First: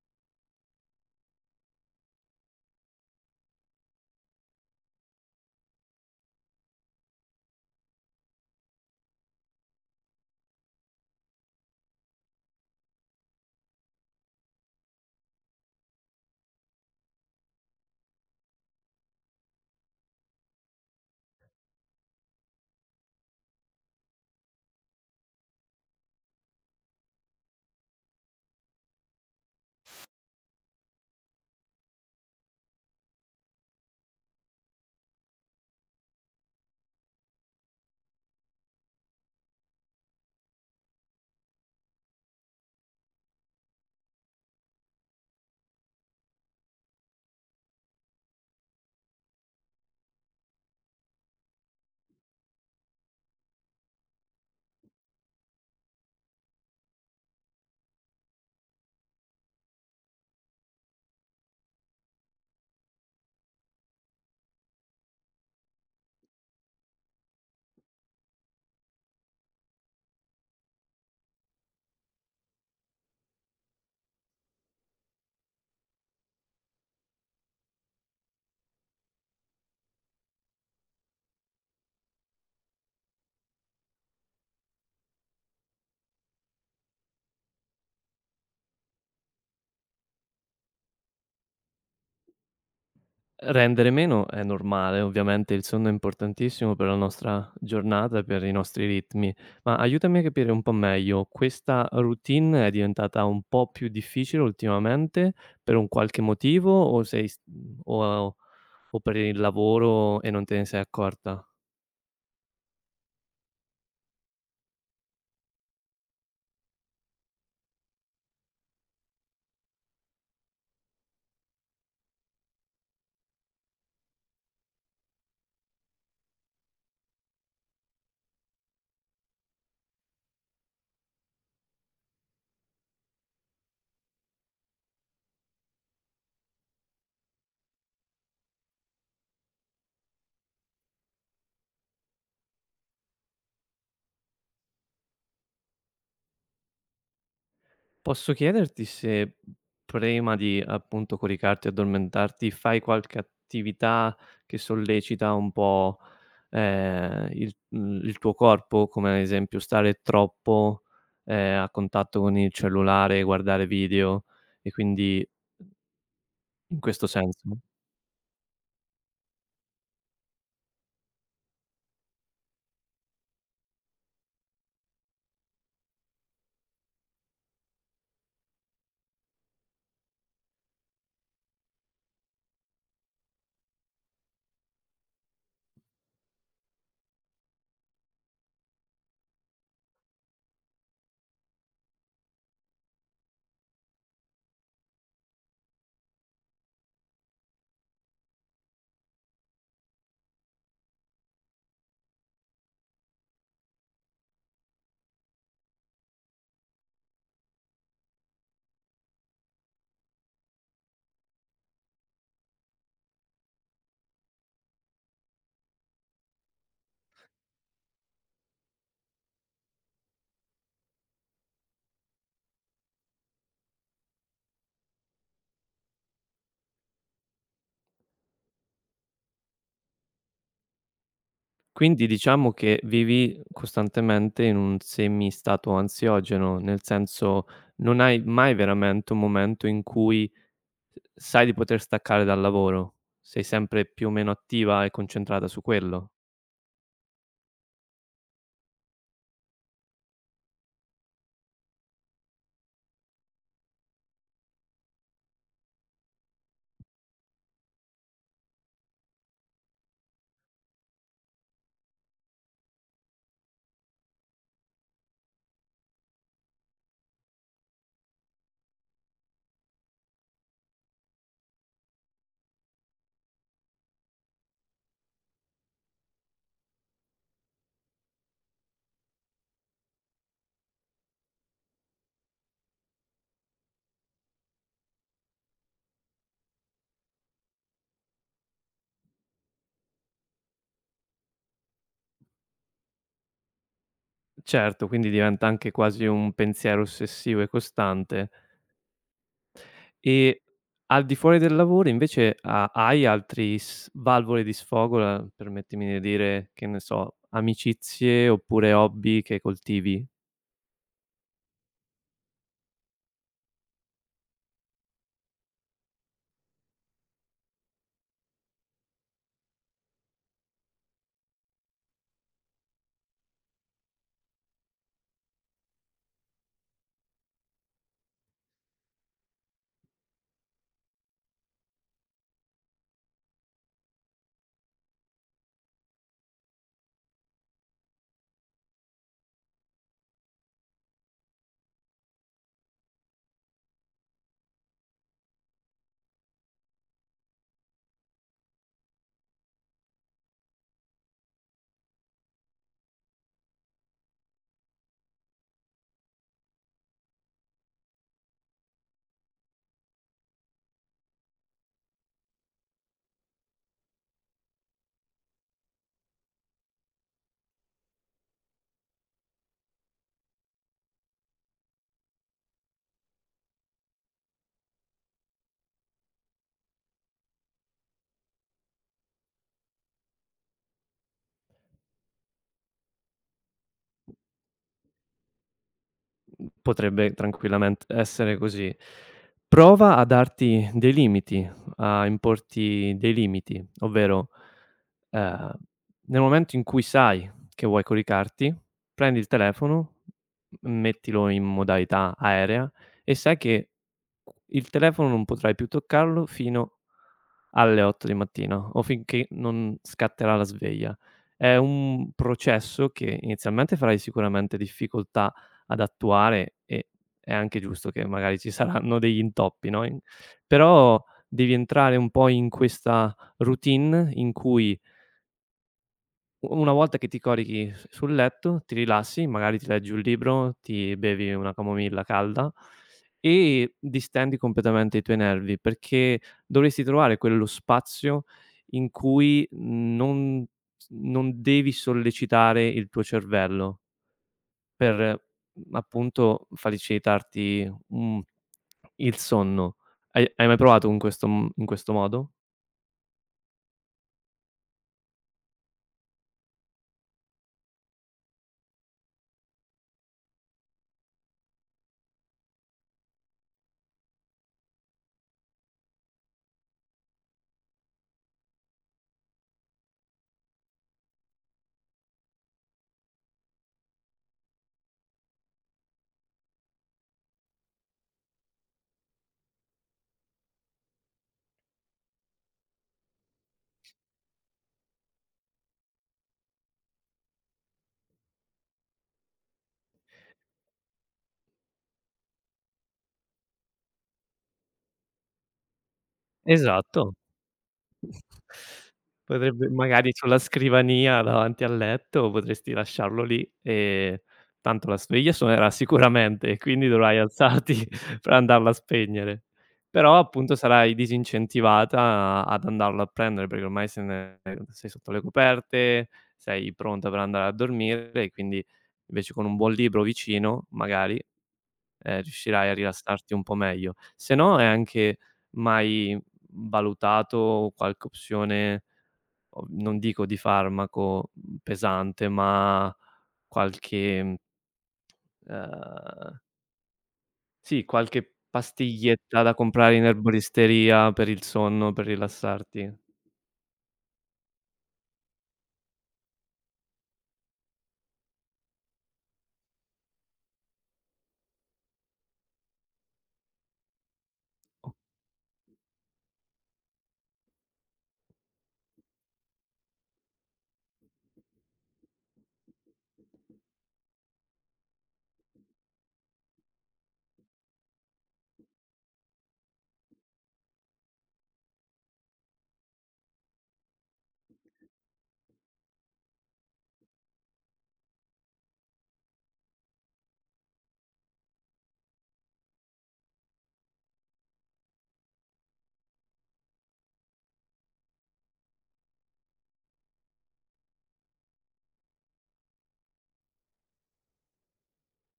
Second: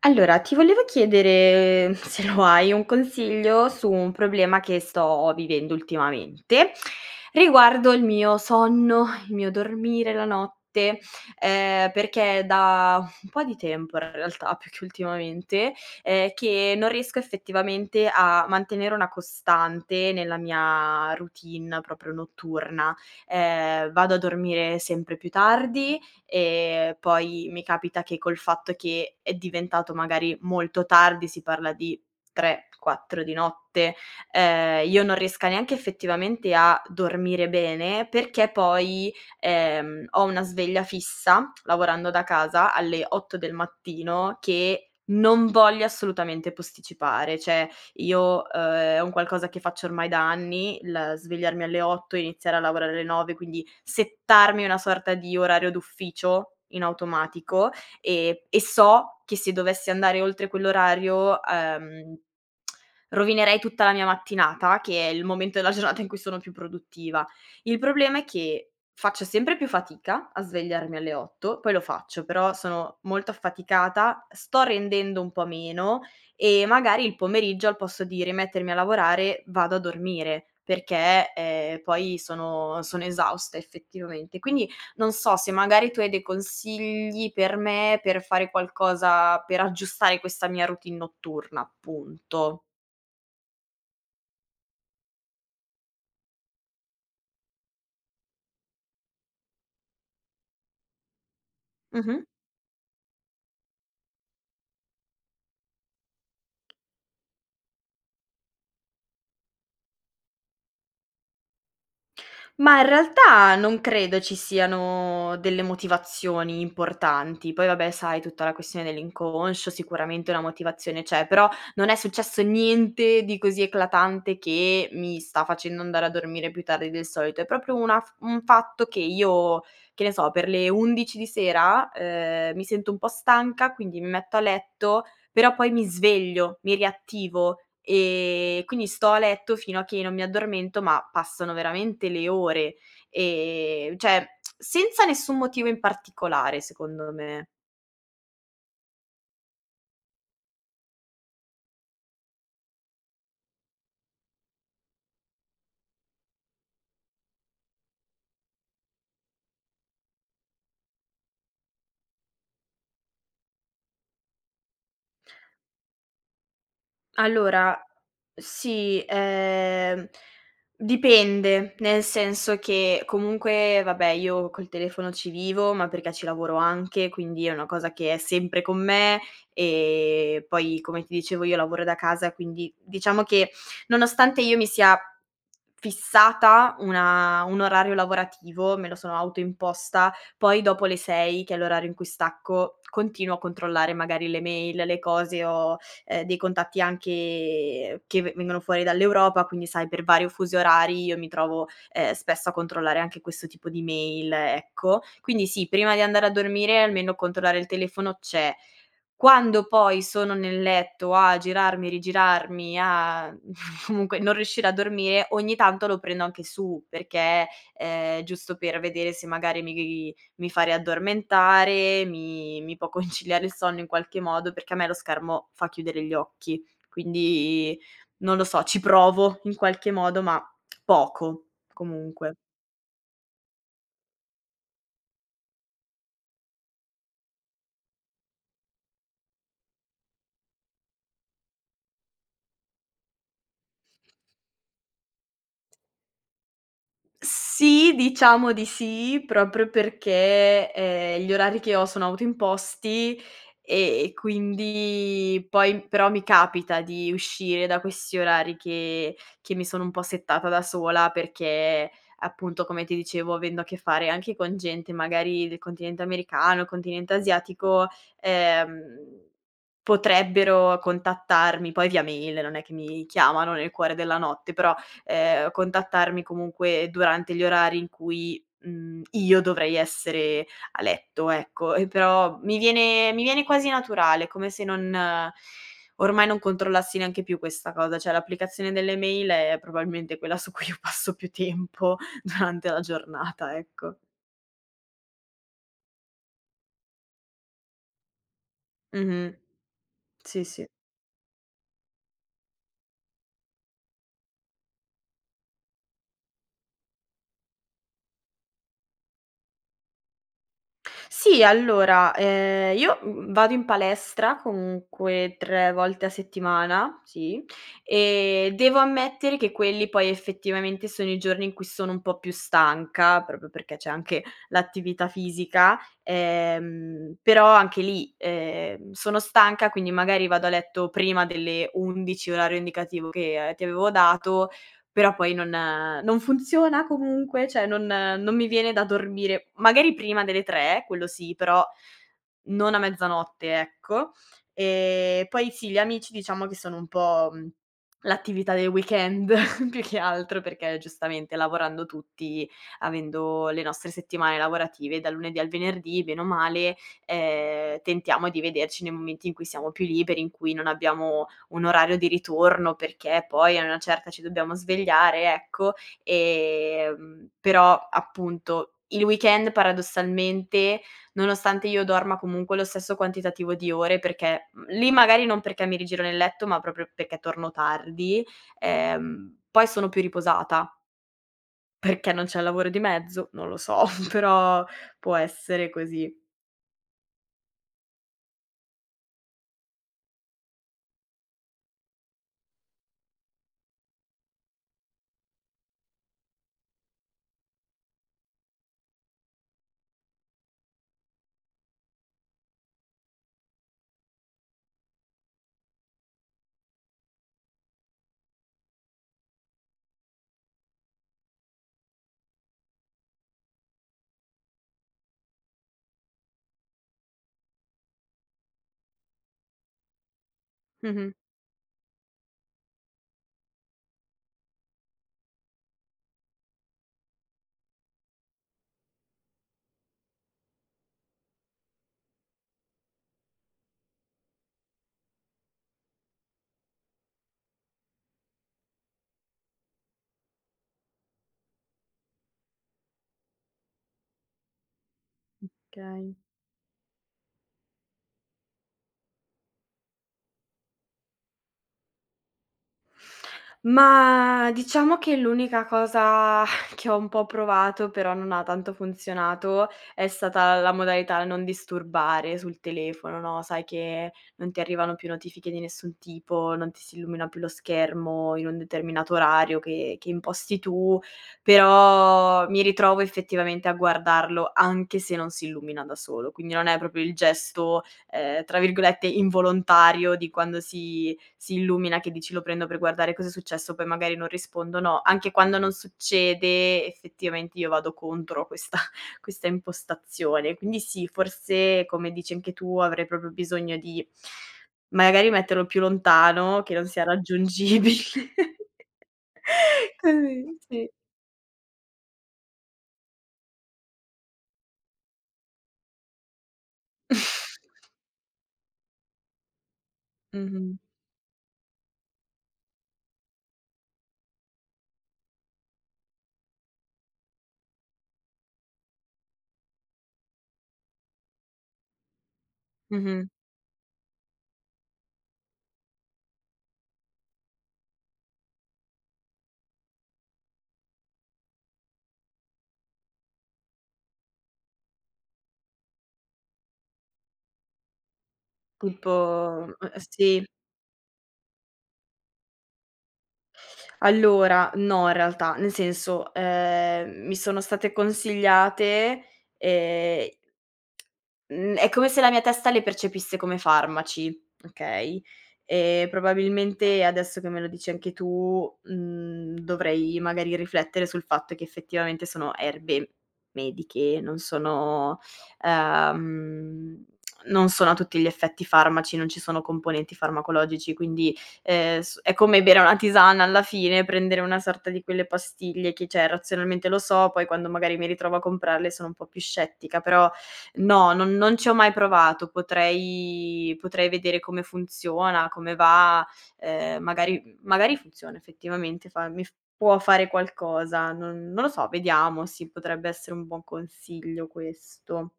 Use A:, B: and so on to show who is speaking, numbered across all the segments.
A: Allora, ti volevo chiedere, se lo hai, un consiglio su un problema che sto vivendo ultimamente, riguardo il mio sonno, il mio dormire la notte, perché da un po' di tempo in realtà, più che ultimamente, che non riesco effettivamente a mantenere una costante nella mia routine proprio notturna. Vado a dormire sempre più tardi. Poi mi capita che, col fatto che è diventato magari molto tardi, si parla di 3, 4 di notte, io non riesca neanche effettivamente a dormire bene perché poi, ho una sveglia fissa, lavorando da casa, alle 8 del mattino, che non voglio assolutamente posticipare. Cioè io, è un qualcosa che faccio ormai da anni, il svegliarmi alle 8 e iniziare a lavorare alle 9, quindi settarmi una sorta di orario d'ufficio in automatico, e so che se dovessi andare oltre quell'orario, rovinerei tutta la mia mattinata, che è il momento della giornata in cui sono più produttiva. Il problema è che faccio sempre più fatica a svegliarmi alle 8, poi lo faccio, però sono molto affaticata, sto rendendo un po' meno, e magari il pomeriggio, al posto di rimettermi a lavorare, vado a dormire perché, poi sono esausta effettivamente. Quindi non so se magari tu hai dei consigli per me, per fare qualcosa per aggiustare questa mia routine notturna, appunto.
B: Rendere meno è normale, ovviamente il sonno è importantissimo per la nostra giornata e per i nostri ritmi, ma aiutami a capire un po' meglio, questa
A: Mh-mh.
B: routine è diventata un po' più difficile ultimamente per un qualche motivo o o per il lavoro e non te ne sei accorta?
A: Ma in realtà non credo ci siano delle motivazioni importanti. Poi vabbè, sai, tutta la questione dell'inconscio, sicuramente una motivazione c'è, però non è successo niente di così eclatante che mi sta facendo andare a dormire più tardi del solito. È proprio una f un fatto che io, che ne so, per le 11 di sera, mi sento un po' stanca, quindi mi metto a letto, però poi mi sveglio, mi riattivo, quindi sto a letto fino a che non mi addormento, ma passano veramente le ore, cioè senza nessun motivo in particolare, secondo me.
B: Posso chiederti se prima di, appunto, coricarti e addormentarti fai qualche attività che sollecita un po' il il tuo corpo, come ad esempio stare troppo, a contatto con il cellulare, guardare video e quindi in questo senso.
A: Allora, sì, dipende, nel senso che comunque, vabbè, io col telefono ci vivo, ma perché ci lavoro anche, quindi è una cosa che è sempre con me, e poi, come ti dicevo, io lavoro da casa, quindi diciamo che, nonostante io mi sia fissata una un orario lavorativo, me lo sono autoimposta, poi dopo le 6, che è l'orario in cui stacco, continuo a controllare magari le mail, le cose o dei contatti anche che v vengono fuori dall'Europa, quindi, sai, per vario fusi orari io mi trovo, spesso a controllare anche questo tipo di mail, ecco. Quindi sì, prima di andare a dormire almeno controllare il telefono c'è. Quando poi sono nel letto a girarmi, rigirarmi, a comunque non riuscire a dormire, ogni tanto lo prendo anche su perché, giusto per vedere se magari mi fa riaddormentare, mi può conciliare il sonno in qualche modo, perché a me lo schermo fa chiudere gli occhi. Quindi non lo so, ci provo in qualche modo, ma poco
B: Quindi
A: comunque.
B: diciamo che vivi costantemente in un semistato ansiogeno, nel senso non hai mai veramente un momento in cui s sai di poter staccare dal lavoro, sei sempre più o meno attiva e concentrata su quello.
A: Sì, diciamo di sì, proprio perché, gli orari che ho sono autoimposti, e quindi poi però mi capita di uscire da questi orari che mi sono un po' settata da sola perché, appunto, come ti dicevo, avendo a che fare anche con gente magari del continente americano, continente asiatico, ehm, potrebbero contattarmi poi via mail, non è che mi chiamano nel cuore della notte, però contattarmi comunque durante gli orari in cui, io dovrei essere a letto, ecco. E però mi viene quasi naturale, come se non ormai non controllassi neanche più questa cosa, cioè l'applicazione delle mail è probabilmente quella su cui io passo più tempo durante la giornata, ecco.
B: Certo, quindi diventa anche quasi un pensiero ossessivo e costante.
A: Mh-mh.
B: E
A: Sì, sì.
B: al di fuori del lavoro invece ha hai altri s valvole di sfogo, permettimi di dire, che ne so, amicizie oppure hobby che coltivi?
A: Sì, allora, io, vado in palestra comunque 3 volte a settimana, sì, e devo ammettere che quelli poi effettivamente sono i giorni in cui sono un po' più stanca, proprio perché c'è anche l'attività fisica, però anche lì, sono stanca, quindi magari vado a letto prima delle 11, orario indicativo che ti avevo dato, però poi non non funziona comunque, cioè non non mi viene da dormire magari prima delle 3, quello sì, però non a mezzanotte, ecco. E poi sì, gli amici diciamo che sono un po', l'attività del weekend più che altro, perché giustamente lavorando tutti, avendo le nostre settimane lavorative dal lunedì al venerdì, bene o male, tentiamo di vederci nei momenti in cui siamo più liberi, in cui non abbiamo un orario di ritorno perché poi a una certa ci dobbiamo svegliare, ecco. Però appunto il weekend, paradossalmente, nonostante io dorma comunque lo stesso quantitativo di ore perché, lì magari non perché mi rigiro nel letto, ma proprio perché torno tardi, poi sono più riposata, perché non c'è il lavoro di mezzo, non lo so, però può essere così.
B: Mhmm, potrebbe tranquillamente essere così. Prova a darti dei limiti, a importi dei limiti, ovvero, ehm, nel momento in cui sai che vuoi coricarti, prendi il telefono, mettilo in modalità aerea e sai che il telefono non potrai più toccarlo fino alle 8 di mattina o finché non scatterà la sveglia. È un processo che inizialmente farai sicuramente difficoltà ad attuare e è anche giusto che magari ci saranno degli intoppi, no, in però
A: Mh-mh.
B: devi entrare un po' in questa routine in cui U una volta che ti corichi s sul letto, ti rilassi, magari ti leggi un libro, ti bevi una camomilla calda e distendi completamente i tuoi nervi, perché dovresti trovare quello spazio in cui non s non devi sollecitare il tuo cervello per, mhmm,
A: Okay.
B: appunto facilitarti, mhmm, il sonno. Hai mai provato in questo m in questo modo?
A: Ma diciamo che l'unica cosa che ho un po' provato, però non ha tanto funzionato, è stata la modalità non disturbare sul telefono, no, sai che non ti arrivano più notifiche di nessun tipo, non ti si illumina più lo schermo in un determinato orario che imposti tu, però mi ritrovo effettivamente a guardarlo anche se non si illumina da solo, quindi non è proprio il gesto, tra virgolette "involontario" di quando si illumina, che dici: "Lo prendo per guardare cosa è successo", poi magari non rispondono. Anche quando non succede, effettivamente io vado contro questa questa impostazione. Quindi sì, forse come dici anche tu, avrei proprio bisogno di magari metterlo più lontano, che non sia
B: Esatto.
A: raggiungibile.
B: Potrebbe magari sulla
A: Così, sì.
B: scrivania davanti al letto potresti lasciarlo lì e tanto la sveglia suonerà sicuramente e quindi dovrai alzarti per andarla a spegnere. Però appunto
A: Mh-mh,
B: sarai disincentivata ad andarlo a prendere perché ormai se ne sei sotto le coperte, sei pronta per andare a dormire e quindi invece con un buon libro vicino magari riuscirai a
A: mh-mh.
B: rilassarti un po' meglio. Se no, hai anche mai valutato qualche opzione, o non dico di farmaco, mhmm, pesante, ma qualche, mhmm, ehm, sì, qualche
A: Tipo
B: pastiglietta da comprare in
A: sì.
B: erboristeria per il sonno, per rilassarti?
A: Allora, no, in realtà, nel senso, mi sono state consigliate, ehm Mhmm, è come se la mia testa le percepisse come farmaci,
B: O
A: okay, e probabilmente adesso che me lo dici anche tu, dovrei magari riflettere sul fatto che effettivamente sono erbe mediche, non sono ehm, non sono a tutti gli effetti farmaci, non ci sono componenti farmacologici, quindi, s è come bere una tisana alla fine, prendere una sorta di quelle pastiglie che, cioè, razionalmente lo so, poi quando magari mi ritrovo a comprarle sono un po' più scettica, però no, non ci ho mai provato. Potrei vedere come funziona, come va, magari funziona effettivamente, fa mi f può fare qualcosa, non lo so, vediamo, sì, potrebbe essere un buon consiglio questo.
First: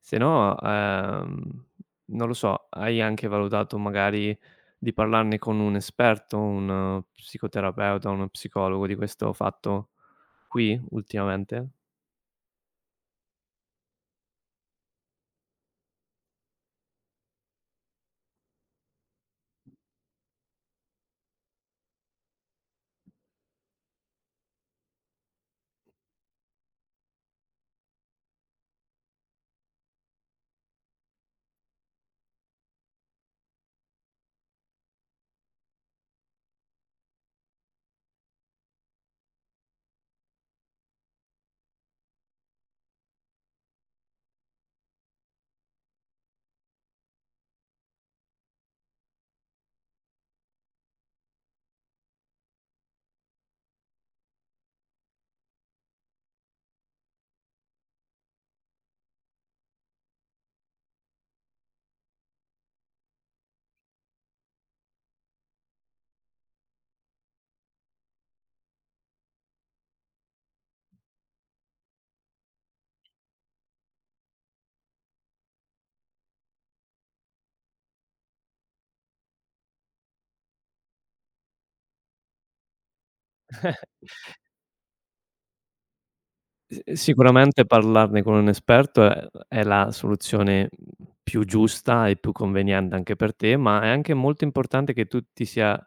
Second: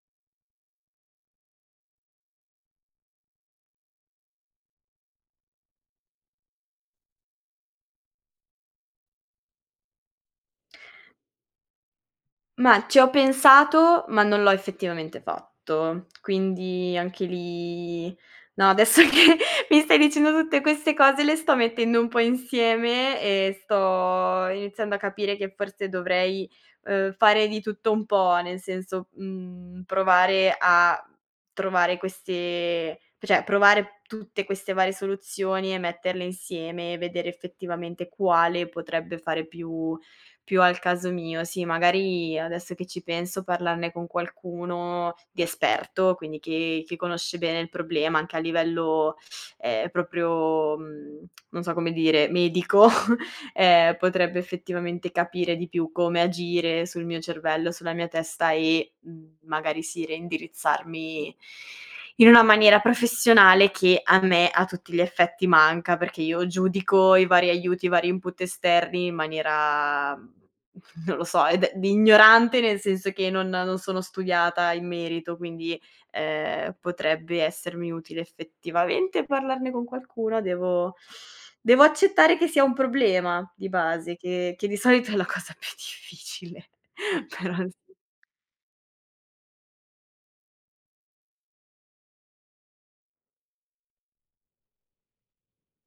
B: se no, non lo so, hai anche valutato magari di parlarne con un esperto, un psicoterapeuta, uno psicologo di questo fatto? Qui ultimamente?
A: Ma ci ho pensato, ma non l'ho effettivamente fatto. Quindi anche lì no, adesso che mi stai dicendo tutte queste cose le sto mettendo un po' insieme e sto iniziando a capire che forse dovrei, fare di tutto un po', nel senso, provare a trovare queste cioè provare tutte queste varie soluzioni e metterle insieme e vedere effettivamente quale potrebbe fare più al caso mio. Sì, magari adesso che ci penso, parlarne con qualcuno di esperto, quindi che conosce bene il problema anche a livello, proprio, non so come dire, medico, potrebbe effettivamente capire di più come agire sul mio cervello, sulla mia testa e, magari sì, reindirizzarmi in una maniera professionale che a me a tutti gli effetti manca, perché io giudico i vari aiuti, i vari input esterni in maniera, non lo so, ed ignorante, nel senso che non sono studiata in merito, quindi, potrebbe essermi utile effettivamente parlarne con qualcuno. Devo accettare che sia un problema di base, che di solito è la cosa più difficile,
B: S
A: però
B: sicuramente
A: sì.
B: parlarne con un esperto è la soluzione, mhmm, più giusta e più conveniente anche per te, ma è anche molto importante che tu ti sia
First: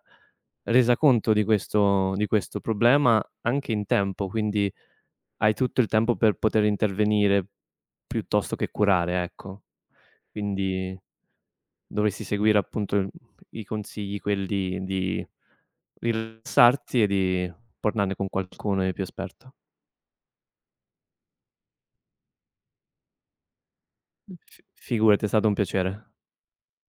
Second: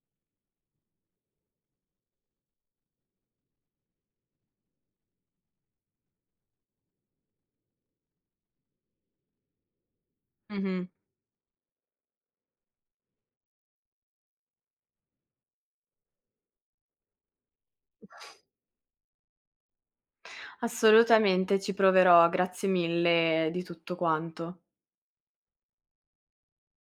B: resa conto di questo problema anche in tempo, quindi hai tutto il tempo per poter intervenire piuttosto che curare, ecco.
A: Mh-mh.
B: Quindi dovresti seguire appunto il i consigli quelli di rilassarti e di parlarne con qualcuno di più esperto.
A: Assolutamente, ci proverò, grazie mille di tutto
B: F
A: quanto.
B: figurati, è stato un piacere.